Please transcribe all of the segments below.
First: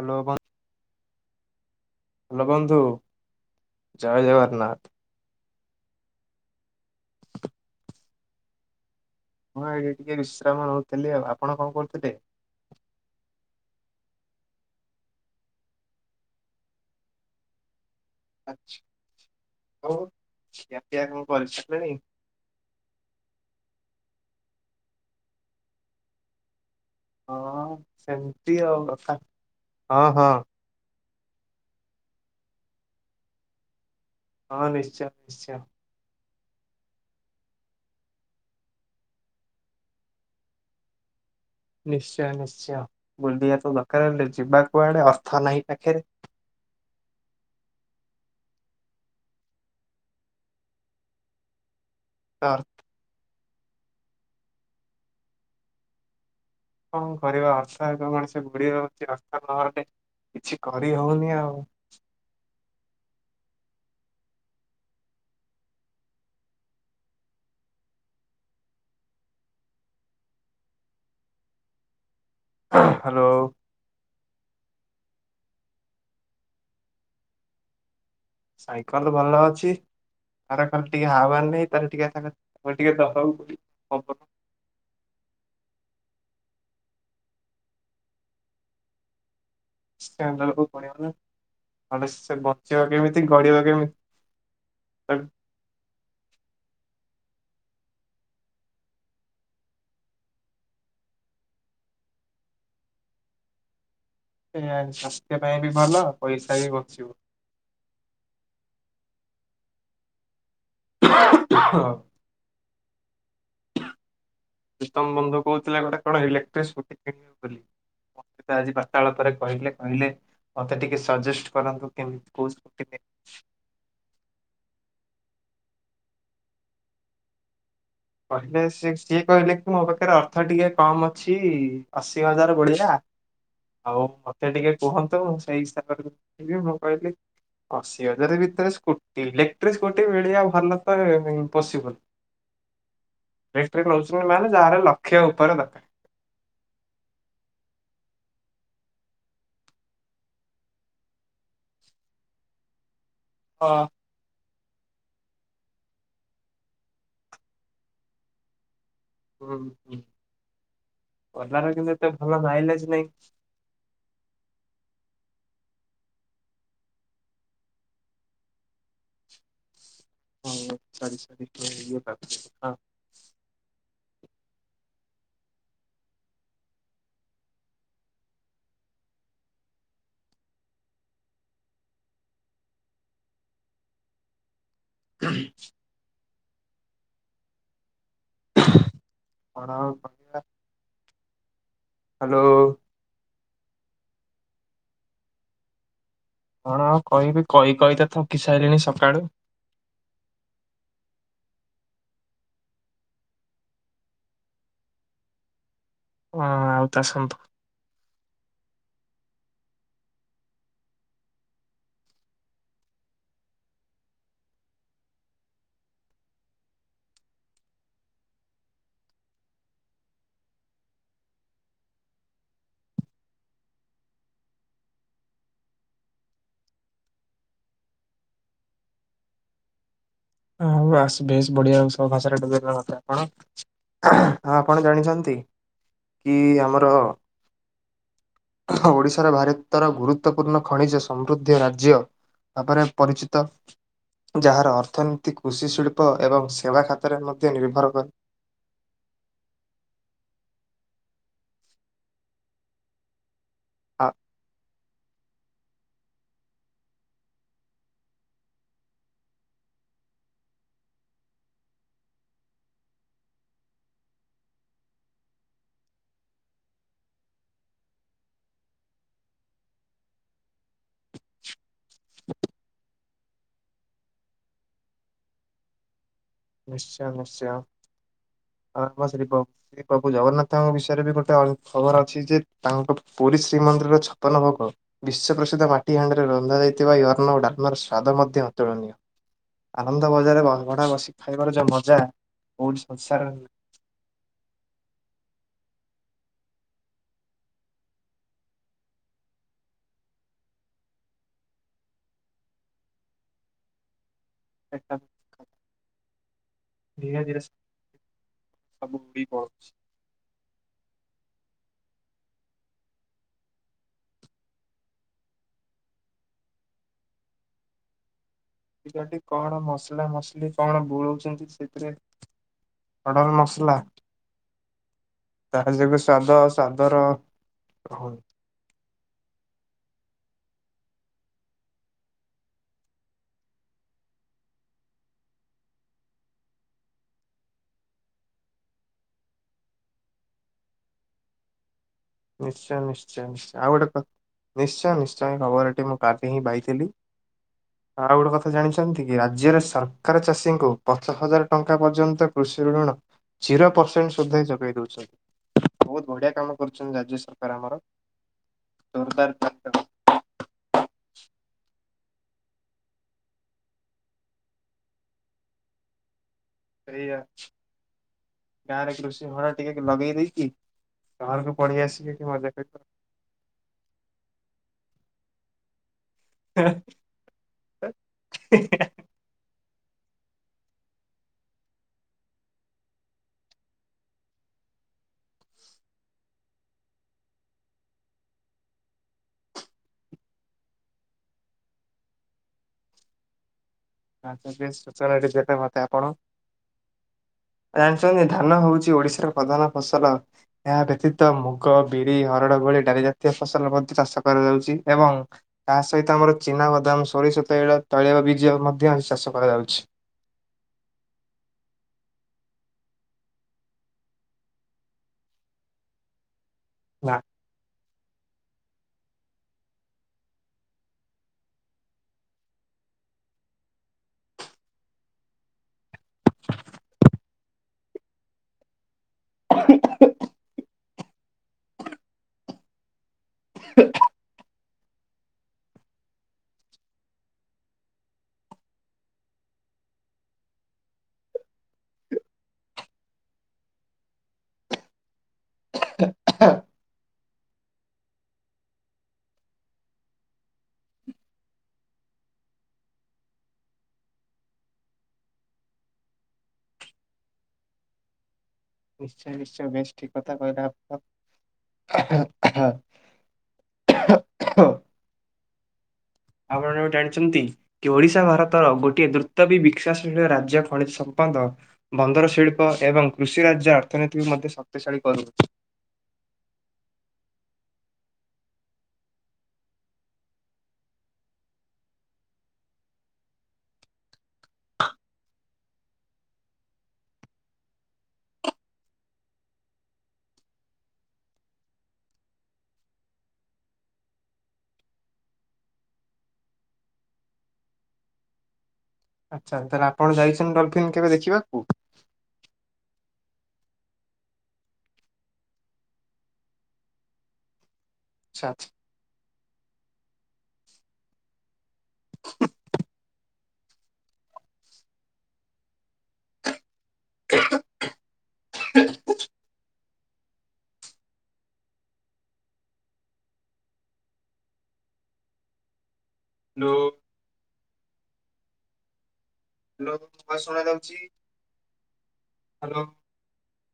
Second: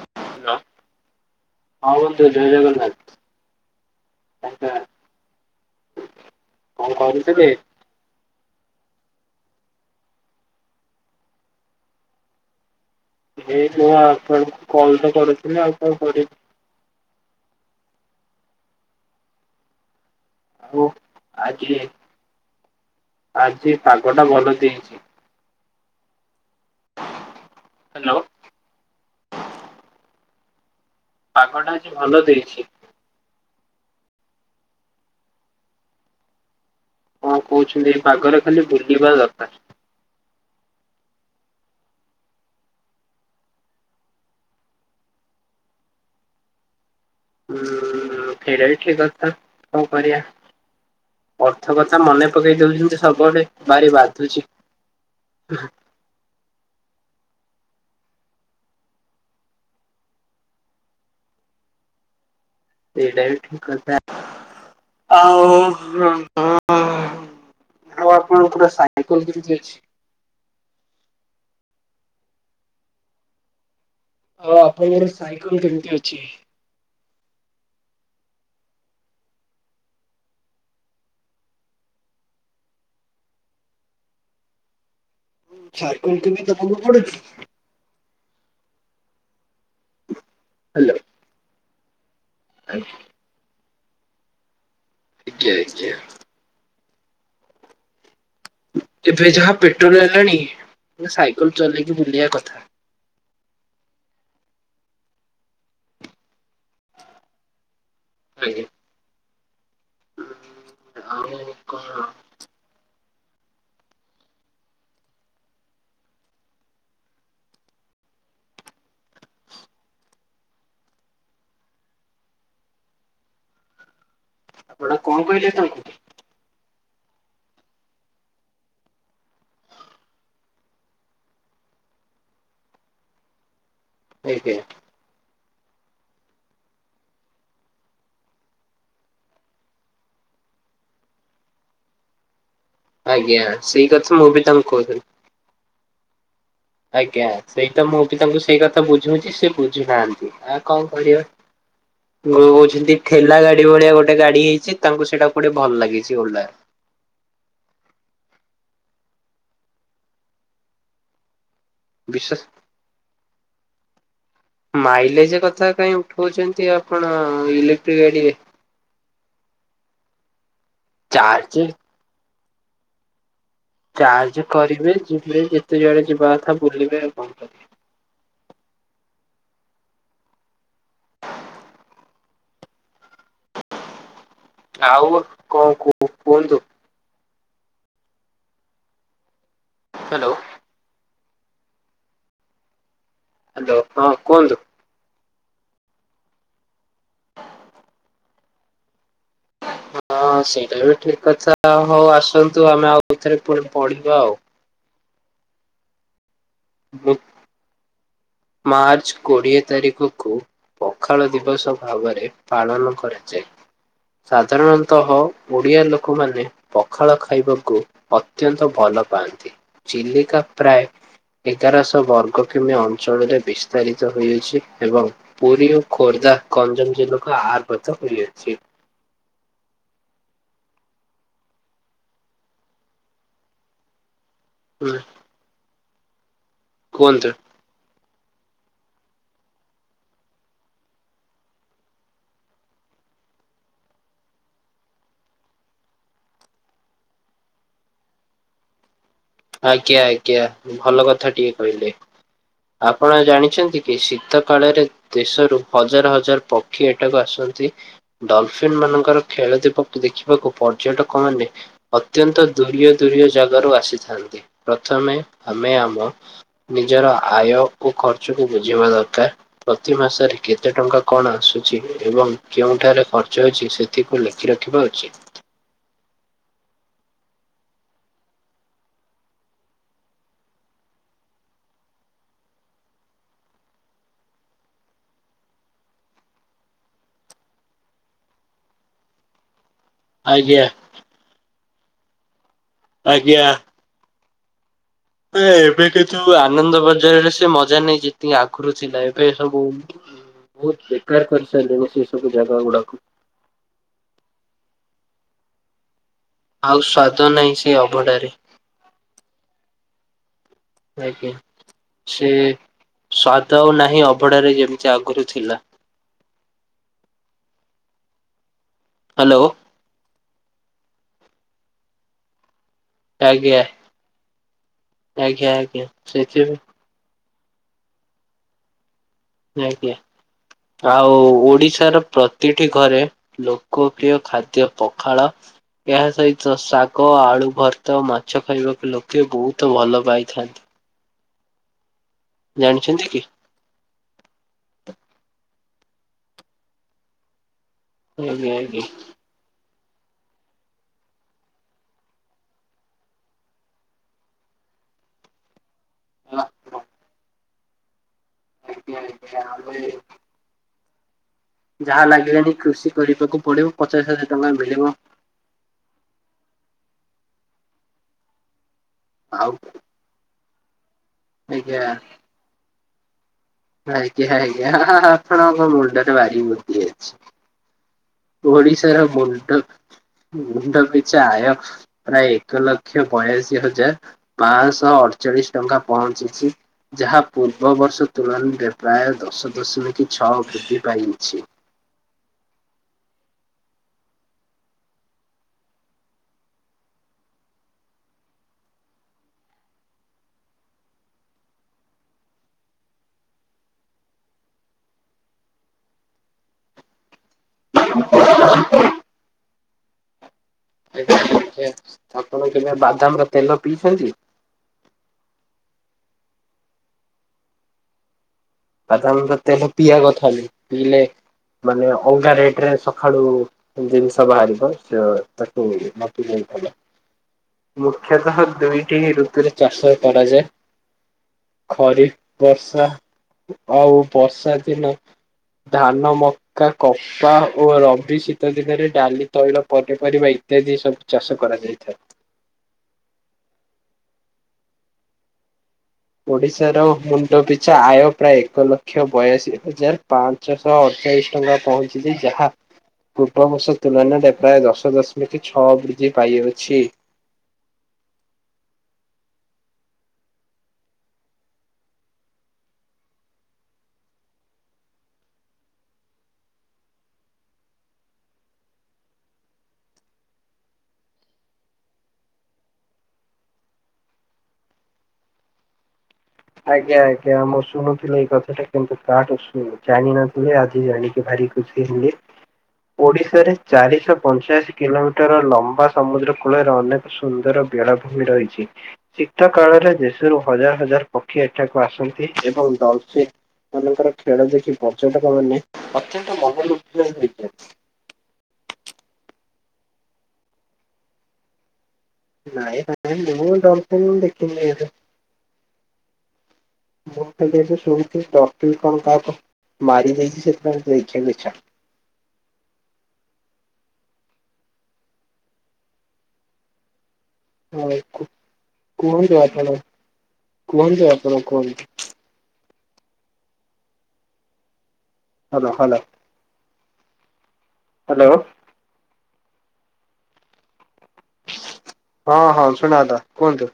Hello [unintelligible] [unintelligible] ହଁ ବନ୍ଧୁ, ଜୟ ଜୟ ଜଗନ୍ନାଥ। ଜଗନ୍ନାଥ [unintelligible] [inaudible] କଣ କରୁଥିଲେ? ମୁଁ ଏଇଠି ଟିକେ ବିଶ୍ରାମ ନେଉଥିଲି ଆଉ। ଆପଣ କଣ କରୁଥିଲେ? ଏଇଠି ମୁଁ ଆପଣଙ୍କୁ କଲ୍ ତ କରୁଥିଲି ଆଉ କଣ କରିବି। [unintelligible] ଆଉ ପିଆ କଣ ଆଜି, କରିସାରିଲେଣି? ଆଜି ପାଗ ଟା ଭଲ ଦେଇଚି। ହଁ ହ୍ୟାଲୋ ସେମିତି ଆଉ। କଥା ହଁ ହଁ। ପାଗଟା ଆଜି ଭଲ ଦେଇଛି। ହଁ ନିଶ୍ଚୟ ନିଶ୍ଚୟ। କଣ କହୁଛନ୍ତି ଏଇ ପାଗରେ ଖାଲି ବୁଲିବା ଦରକାର। ନିଶ୍ଚୟ ନିଶ୍ଚୟ। ବୁଲିବା ତ ଦରକାର, ହେଲେ ଯିବା କୁଆଡେ ଅର୍ଥ ନାହିଁ ପାଖରେ। ଉଁ ଫେରାଇ ଥିବ ତ କଣ କରିବା, ଅର୍ଥ କଥା ମନେ ପକେଇ ଅର୍ଥ ଦଉଛନ୍ତି ସବୁଆଡେ ଭାରି ବାଧୁଚି। କଣ କରିବ ଅର୍ଥ ଏତେ ମଣିଷକୁ [unintelligible] କିଛି କରି ହଉନି ଆଉ। ସେଇଟା ବି ଠିକ୍ କଥା। ଆଉ [unintelligible] ଆଉ ଆପଣଙ୍କ ପୁରା ସାଇକଲ କେମିତି ଅଛି? ହାଲୋ। ହଁ ଆପଣଙ୍କର ସାଇକଲ୍ କେମତି ଅଛି? ସାଇକଲ ଭଲ ଅଛି। ତାର ଖାଲି ଟିକେ ହାଉୱା ନାହିଁ। ତାର ଖାଲି ଟିକେ। [unintelligible] ସାଇକଲ୍ କୁ ବି ଦବାକୁ ପଡୁଚି? [unintelligible] ହ୍ୟାଲୋ। ନହେଲେ ସେ ବଞ୍ଚିବା କେମିତି? ଗଡ଼ିବ କେମି [unintelligible] ଏବେ ଯାହା ପେଟ୍ରୋଲ୍ ହେଲାଣି ସାଇକେଲ ଚଲେଇକି ବୁଲିବା କଥା। ସେଇଆ ସ୍ୱାସ୍ଥ୍ୟ ପାଇଁ ବି ଭଲ ପଇସା ବି ବଞ୍ଚିବ। ଆଜ୍ଞା। ଆଉ କଣ? ପ୍ରୀତମ ବନ୍ଧୁ କହୁଥିଲା ଗୋଟେ କଣ ଇଲେକ୍ଟ୍ରି ସ୍କୁଟି କିଣିବ ବୋଲି। ମତେ ତ ଆଜି ବାର୍ତ୍ତାଳପରେ କହିଲେ କହିଲେ ମତେ ଟିକେ ସଜେଷ୍ଟ କରନ୍ତୁ କେମତି କୋଉ ସ୍କୁଟି [unintelligible] କଣ କହିଲେ ତାଙ୍କୁ? କହିଲେ ସିଏ ସିଏ କହିଲେ କି ମୋ ପାଖରେ ଅର୍ଥ ଟିକେ କମ୍ ଅଛି ଅଶି ହଜାର ଭଳିଆ ଆଉ ମତେ ଆଜ୍ଞା ଟିକେ କୁହନ୍ତୁ ସେଇ ହିସାବରରେ ବି ମୁଁ କହିଲି ଅଶି ହଜାର ଭିତରେ ସ୍କୁଟି ଇଲେକ୍ଟ୍ରି ସ୍କୁଟି ମିଳିବା ଭାଲ ତ ଇମପସିବୁଲ। ଆଜ୍ଞା ସେଇ ଇଲେକ୍ଟ୍ରିକ କଥା ମୁଁ ନଉଛନ୍ତି ବି ମାନେ ତାଙ୍କୁ ଯାହାର କହୁଥିଲି। ଲକ୍ଷେ ଉପରେ ଦରକାର। ଆଜ୍ଞା ସେଇଟା ମୁଁ ବି ତାଙ୍କୁ ସେଇ କଥା ବୁଝୁଛି ସେ ବୁଝୁନାହାନ୍ତି ଆଉ କଣ କରିବା। ୋ କହୁଛନ୍ତି ଠେଲା ଗାଡି ହଁ। ଭଳିଆ ଗୋଟେ ଗାଡି ହେଇଛି ତାଙ୍କୁ ସେଇଟା କୋଟେ ଭଲ ଲାଗିଛି ଓଲା ର। ହୁଁ ହୁଁ ଓଲାର କିନ୍ତୁ ଏତେ ଭଲ ବିଶେଷ ମାଇଲେଜ ନାଇଁ। ମାଇଲେଜ କଥା କାଇହିଁ ଉଠଉଛନ୍ତି ଆପଣ ଇଲେକ୍ଟ୍ରିକ୍ ଗାଡ଼ିରେ। ଚାର୍ଜ ହଁ [inaudible] ଚାର୍ଜ କରିବେ ଯିବେ ଯେତେ ଜୁଆଡେ ଯିବା କଥା ବୁଲିବେ ଆଉ କଣ କରିବେ। ଆଉ କଣ କୁ କୁହନ୍ତୁ? ହଣ [unintelligible] ହ୍ୟାଲୋ। ହ୍ୟାଲୋ। ହ୍ୟାଲୋ ହଁ କୁହନ୍ତୁ? କଣ ହଉ କହିବି କହି କହି ତ ଥକି ସାରିଲିଣିି ସକାଳୁ। ହଁ ସେଇଟା ବି ଠିକ କଥା ହଉ ଆସନ୍ତୁ ଆମେ ଆଉଥରେ ପୁଣି ପଢିବା ଆଉ। ହଁ ଆଉ ମୁଁ ତସନ୍ତୁ। ମାର୍ଚ୍ଚ କୋଡିଏ ତାରିଖକୁ ପଖାଳ ଦିବସ ଭାବରେ ପାଳନ କରାଯାଏ। ସାଧାରଣତଃ ଓଡ଼ିଆ ଲୋକମାନେ ପଖାଳ ଖାଇବାକୁ ଅତ୍ୟନ୍ତ ଭଲ ପାଆନ୍ତି। ଚିଲିକା ପ୍ରାୟ ଏଗାରଶହ ବର୍ଗ କିମି ଅଂ ଞ୍ଚଳରେ ବିସ୍ତାରିତ ହୋଇଅଛି ଏବଂ ପୁରୀ ଓ ଖୋର୍ଦ୍ଧା ଗଞ୍ଜାମ ଜିଲ୍ଲାକୁ ଆର୍ଭତ ହୋଇଅଛି। [unintelligible] ହଁ ଆପଣ ହୁଁ ଜାଣିଛନ୍ତି କି ଆମ କୁହନ୍ତୁ। ଓଡ଼ିଶାର ଭାରତର ଗୁରୁତ୍ୱପୂର୍ଣ୍ଣ ଖଣିଜ ସମୃଦ୍ଧି ରାଜ୍ୟ। ତାପରେ ପରିଚିତ ଯାହାର ଅର୍ଥନୀତି କୃଷି ଶିଳ୍ପ ଏବଂ ସେବା ଖାତାରେ ମଧ୍ୟ ନିର୍ଭର କରେ। ଆଜ୍ଞା ଆଜ୍ଞା ଭଲ କଥା ଟିକେ କହିଲେ। ଆପଣ ଜାଣି ଛନ୍ତି କି ଆ ଶୀତ କାଳରେ ଦେଶରୁ ହଜାର ହଜାର ପକ୍ଷୀ ଏଟାକୁ ଆସନ୍ତି। ଡଲଫିନ୍ ମାନଙ୍କର ଖେଳ ଦୀପକୁ ଦେଖିବାକୁ ପର୍ଯ୍ୟଟକ ମାନେ ଅତ୍ୟନ୍ତ ଦୁରିୟ ଦୂରିୟ ଜାଗାରୁ ଆସିଥାନ୍ତି ପ୍ରଥମେ ଆମେ ଆମ ନିଜର ଆୟ ଓ ଖର୍ଚ୍ଚକୁ ବୁଝିବା ଦରକାର। ପ୍ରତି ମାସରେ କେତେ ଟଙ୍କା କଣ ଆସୁଛି ଏବଂ କେଉଁଠାରେ ଖର୍ଚ୍ଚ ହେଛି ସେ ଥିକୁ ଲେଖି ରଖିବା ଉଚିତ୍। ନିଶ୍ଚୟ ନିଶ୍ଚୟ। [unintelligible] ଶ୍ରୀ ବାବୁ ଜଗନ୍ନାଥଙ୍କ ବିଷୟରେ ବି ଗୋଟେ ଖବର ଅଛି ଯେ ତାଙ୍କ ପୁରୀ ଶ୍ରୀମନ୍ଦିରର ଛପନ ଭୋଗ ବିଶ୍ୱପ୍ରସିଦ୍ଧ ମାଟି ହାଣ୍ଡିରେ ରନ୍ଧାଯାଇଥିବା ୟର୍ଣ୍ଣ ଓ ଡାଲମର ସ୍ୱାଦ ମଧ୍ୟ ଅତୁଳନୀୟ। ଆନନ୍ଦ ବଜାରରେ ଆଜ୍ଞା ଅବଢା ବସିିକି ଖାଇବାର ଯୋଉ ମଜା କୋଉଠି ସଂସାର ଆଜ୍ଞା। ଏବେ କିନ୍ତୁ ଆନନ୍ଦ ବଜାରରେ ସେ ମଜା ନାଇଁ ଯେତିକି ଆଗରୁ ଥିଲା ଏବେ ସବୁ ବହୁତ ବେକାର କରିସାରିଲେଣି ସେ ସବୁ ଜାଗା ଗୁଡାକୁ। [unintelligible] ଆଉ ସ୍ଵାଦ ନାହିଁ ସେ ଅଭଡ଼ାରେ। ଆଗକୁ ବଳ ଅଛି। ଆଜ୍ଞା ସେ ସ୍ଵାଦ ଆଉ ନାହିଁ ଅଭଢାରେ ଯେମିତି ଆଗରୁ ଥିଲା। ପିଲାଟି ହ୍ୟାଲୋ କଣ ମସଲା ମସଲି କଣ ବୁଳଉଛନ୍ତି ସେଥିରେ। ଓଡର ଆଜ୍ଞା ମସଲା ଆଜ୍ଞା ତା ଆଜ୍ଞା ଯେବେ ସ୍ୱାଦ ଆଉ ସେଥିପାଇଁ ସ୍ୱା ଦ ର ଆଜ୍ଞା ଆଉ ଓଡିଶାର ପ୍ରତିଟି ଘରେ ଲୋକପ୍ରିୟ ଖାଦ୍ୟ ପଖାଳ। ଏହା ସହିତ ଶାଗ ଆଳୁ ଭର୍ତ୍ତା ଆଉ ମାଛ ଖାଇବାକୁ ଲୋକେ ବୋହୁତ ଭଲ ପାଇଥାନ୍ତି। ନିଶ୍ଚୟ ଜାଣିଛନ୍ତି କି? ନିଶ୍ଚୟ ନିଶ୍ଚୟ ଆଉ ଗୋଟେ କ ନିଶ୍ଚୟ ନିଶ୍ଚୟ ଖବରଟି ମୁଁ କାଲି ହିଁ ପାଇଥିଲି। ଆଉ ଗୋଟେ କଥା ଆଜ୍ଞା ଆଜ୍ଞା। ଜାଣିଚନ୍ତି? କି ରାଜ୍ୟରେ ସରକାର ଚାଷୀଙ୍କୁ ପଞ୍ଚ ହଜାର ଟଙ୍କା ପର୍ଯ୍ୟନ୍ତ କୃଷି ଋଣ ଜିରୋ ପର୍ସେଣ୍ଟ ସୁଧ ହିଁ ଯୋଗେଇ ଦୋଉଚନ୍ତି ବୋହୁତ ବଢିଆ କାମ ଆଜ୍ଞା କରୁଚନ୍ତି ରାଜ୍ୟ ସ ରକାର ଆମର ଆଜ୍ଞା ଜୋରଦାର ଆମେ ଚାଷ ଯାହା ଲାଗିଲାଣି କୃଷି କରିବାକୁ ପଡିବ ପଚାଶ ହଜାର ଟଙ୍କା ମିଳିବ। ସେଇଆ ଗାଁରେ କୃଷି ହଳ ଆଉ ଟିକେକି ଲଗେଇ ଦେଇକି ସହରକୁ ଆଜ୍ଞା ପଳେଇ ଆସିକି ଏଠି ମଜା କରିବ। ଆଜ୍ଞା ଆଜ୍ଞା ଆ-ଆପଣଙ୍କ ମୁଣ୍ଡରେ ଭାରି ବୁଦ୍ଧି ଅଛି। ଧେତ୍ ଓଡିଶାର ମୁଣ୍ଡ ମୁଣ୍ଡ ପିଛା ଆୟ ପ୍ରାୟ ଏକ ଲକ୍ଷ ବୟାଲିଶ ହଜାର ପାଂଶହ ଅରଚାଳିଶ ଟଙ୍କା ପହଞ୍ଚିଛି। ଯାହା ପୂର୍ବ ବର୍ଷ ତୁଳନାରେ ପ୍ରାୟ ଦଶ ଦଶମିକି ଛଅ ବୃଦ୍ଧି ପାଇଅଛି। ଆଛା ବେସ ସୂଚନାଟି ଦେବେ ମତେ ଆପଣ। ଜାଣିଚନ୍ତି ଧାନ ହୋଉଚି ଓଡିଶାର ପ୍ରଧାନ ଫସଲ? ଏହା ବ୍ୟତୀତ ମୁଗ, ବିରି, ହରଡ ଭଳି ଡାଲି ଜାତୀୟ ଫସଲ ମଧ୍ୟ ଚାଷ କରାଯାଉଚି ଏବଂ ତା ସହିତ ଆମର ଚିନାବାଦାମ ସୋରିଷ ତେଳ ତୈଳି ବୀଜ ମଧ୍ୟ ଚାଷ କରାଯାଉଛି। ଆଜ୍ଞା [inaudible] ଆପଣ କେବେ ବାଦାମର ତେଲ ପିଇଛନ୍ତି? ନା। ବାଦମର ତେଲ ପିଇବା କଥା ନୁହଁ ପିଇଲେ ମାନେ ଅଲଗା ରେଟରେ ସଖାଳୁ ଦିନଷ ବାହାରିବ ଚ ତାକୁ ନ ପିଇଲେ ହିଁ ଭଲ। ମୁଖ୍ୟତଃ ଦୁଇଟିି ହିଁ ଋ ତୁରେ ଚାଷ କରାଯାଏ ଖରିଫ ବର୍ଷା ଆଉ ବର୍ଷା ଦିନ ଧାନ, ମକା, କ ପା ଓ ରବି ଶୀତ ଦିନରେ ଡାଲି ତୈଳ ପନିପରିବା ଇତ୍ୟାଦି ସବୁ ଚାଷ କରାଯାଇଥାଏ। ଓଡିଶାର ମୁଣ୍ଡ ପିଛା ଆୟ ପ୍ରାୟ ଏକ ଲକ୍ଷ ବୟାଅଶୀ ହଜାର ପାନ୍ ଞ୍ଚଶହ ଅରଚାଳିଶ ଟଙ୍କା ପହଞ୍ଚିଛି ଯାହା ପୂର୍ବବର୍ଷ ତୁଳନାରେ ପ୍ରାୟ ଦଶ ଦଶମିକ ଛଅ ବୃଦ୍ଧି ପାଇଅଛି। ନିଶ୍ଚୟ ନିଶ୍ଚୟ ବେସ ଠିକ କଥା କହିଲେ ଆପଣ। ଆପଣ ଜାଣିଛନ୍ତି? କି ଓଡିଶା ଭାରତର ଗୋଟିଏ ଦ୍ରୁତ ବି ବିକଶାଶୀଳ ରାଜ୍ୟ ଖଣିଜ ସମ୍ପଦ ବନ୍ଦର ଶିଳ୍ପ ଏବଂ କୃଷି ରାଜ୍ୟ ଅର୍ଥନୀତିକୁ ମଧ୍ୟ ଶକ୍ତିଶାଳୀ କରୁଅଛି। ଆଜ୍ଞା ଆଜ୍ଞା ମୁଁ ଶୁଣୁଥିଲି ଏଇ କଥାଟା କିନ୍ତୁ କାଆଠୁ ଶୁଣୁ ଜାଣିନଥିଲି ଆଜି ଜାଣିକି ଭାରି ଖୁସିି ହେଲି। ଓଡିଶାରେ ଚାରିଶହ ପଞ୍ଚାଅଶୀ କିଲୋମିଟର ଲମ୍ବା ସମୁଦ୍ର କୂଳର ଅନେ ସୁନ୍ଦର ବେଳାଭୂମି ରହିଛି ଶୀତ କାଳରେ ଦେଶରୁ ହଜାର ହଜାର ପକ୍ଷୀ ଏଠାକୁ ଆସନ୍ତି ଏବଂ ଡଲଫିନ ମାନଙ୍କର ଖେଳ ଦେଖି ପର୍ଯ୍ୟଟକମାନେ ଅତ୍ୟନ୍ତ ମନ ଲୋଭ୍ୟ ହୋଇଥାନ୍ତି। ଆଚ୍ଛା ତାହେଲେ ଆପଣ ଯାଇଛନ୍ତି ଡଲଫିନ୍ କେବେ ଦେଖିବାକୁ? ନାଇଁ ଭାଇ ମୁଁ ଡ଼ଲଫିନ୍ ଦେଖିନି ଏବେ। ମୁଁ କିନ୍ତୁ ଏବେ ଶୁଣିଥିଲି ଆଚ୍ଛା ଆଚ୍ଛା। ଡ଼ଲଫିନ୍ କଣ କାହାକୁ ମାରି ଦେଇଚି ସେଥିପାଇଁ ଦେଖିବାକୁ ଇଛା। ହଁ କୁ-କୁହନ୍ତୁ ଆପଣ କୁହନ୍ତୁ ଆପଣ କୁହନ୍ତୁ। Hello hello. Hello. Hello. Hello ହ ଶୁଣା ଯାଉଛି। ହଁ ହଁ ହ୍ୟାଲୋ। ଶୁଣା ଗଲା କୁହନ୍ତୁ।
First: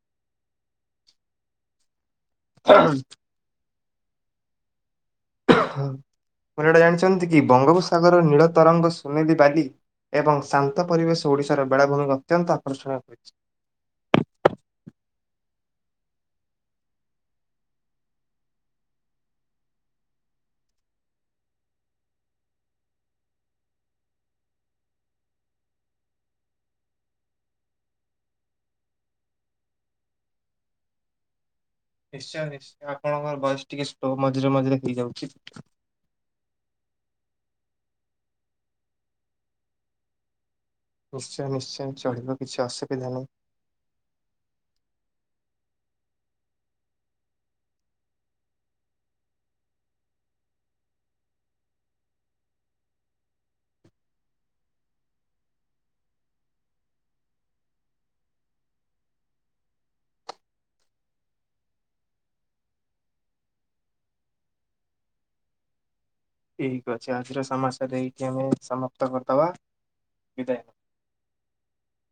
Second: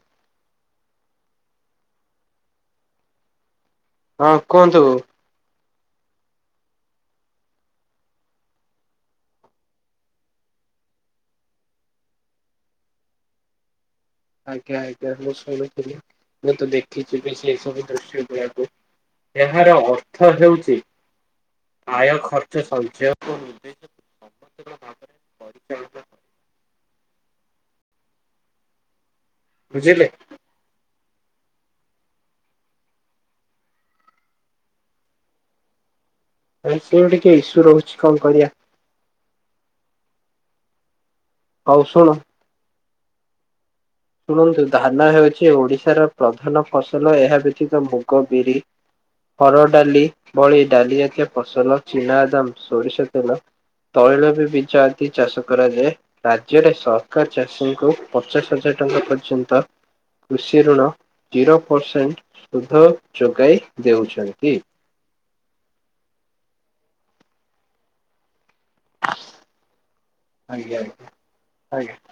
ହଁ ହଁ କୁହନ୍ତୁ। କଥା ଜାଣିଛନ୍ତି କି ବଙ୍ଗୋପସାଗର ନୀଳ ତରଙ୍ଗ ସୁନେଲି ବାଲି। ଏବଂ ଶାନ୍ତ ପରିବେଶ ଓଡିଶାର ବେଳାଭୂମି ଅତ୍ୟନ୍ତ ଆକର୍ଷଣୀୟ ହୋଇଛି। ଆଜ୍ଞା ଆଜ୍ଞା ମୁଁ ଶୁଣୁଥିଲି ମୁଁ ତ ଦେଖିଛି ବି ସେଇ ସବୁ ଦୃଶ୍ୟ ଦେହକୁ ଏହାର ଅର୍ଥ ହେଉଛି। ଆୟ ଖର୍ଚ୍ଚ ସଞ୍ଚୟ ନିଦ୍ଦେଶ ଭାବରେ ପରିଚଳିତ ବୁଝିଲେ? ନିଶ୍ଚୟ ନିଶ୍ଚୟ ଆପଣଙ୍କର ଭୟସ ଟିକେ ସ୍ଲୋ ମଝିରେ ମଝିରେ ହେଇଯାଉଛି। [unintelligible] ର ଟିକେ ଇସ୍ୟୁ ରହୁଛି କଣ କରିବା। ନିଶ୍ଚୟ ହଉ ନିଶ୍ଚୟ ଶୁଣ ଚଳିବ କିଛି ଅସୁବିଧା ନାହିଁ। ଶୁଣନ୍ତୁ ଧାନ ହେଉଛି ଓଡିଶାର ପ୍ରଧାନ ଫସଲ ଏହା ବ୍ୟତୀତ ମୁଗ, ବିରି ହର ଡାଲି ଭଳି ଡାଲି ଜାତୀୟ ଫସଲ ଚିନାଦାମ, ସୋରିଷ ତେଲ ତୈଳ ବି ବିଜ ଆଦି ଚାଷ କରାଯାଏ। ରାଜ୍ୟରେ ସରକାର ଚାଷୀଙ୍କୁ ପଚାଶ ହଜାର ଟଙ୍କା ପର୍ଯ୍ୟନ୍ତ କୃଷି ଋଣ ଜିରୋ ପରସେଣ୍ଟ ସୁଧ ଯୋଗାଇ ଦେଉଛନ୍ତି। ଠିକ ଅଛି ଆଜିର ସମସ୍ୟା ଦେଇକି ଆମେ ସମ ଆଜ୍ଞା ଆଜ୍ଞା ଆଜ୍ଞା।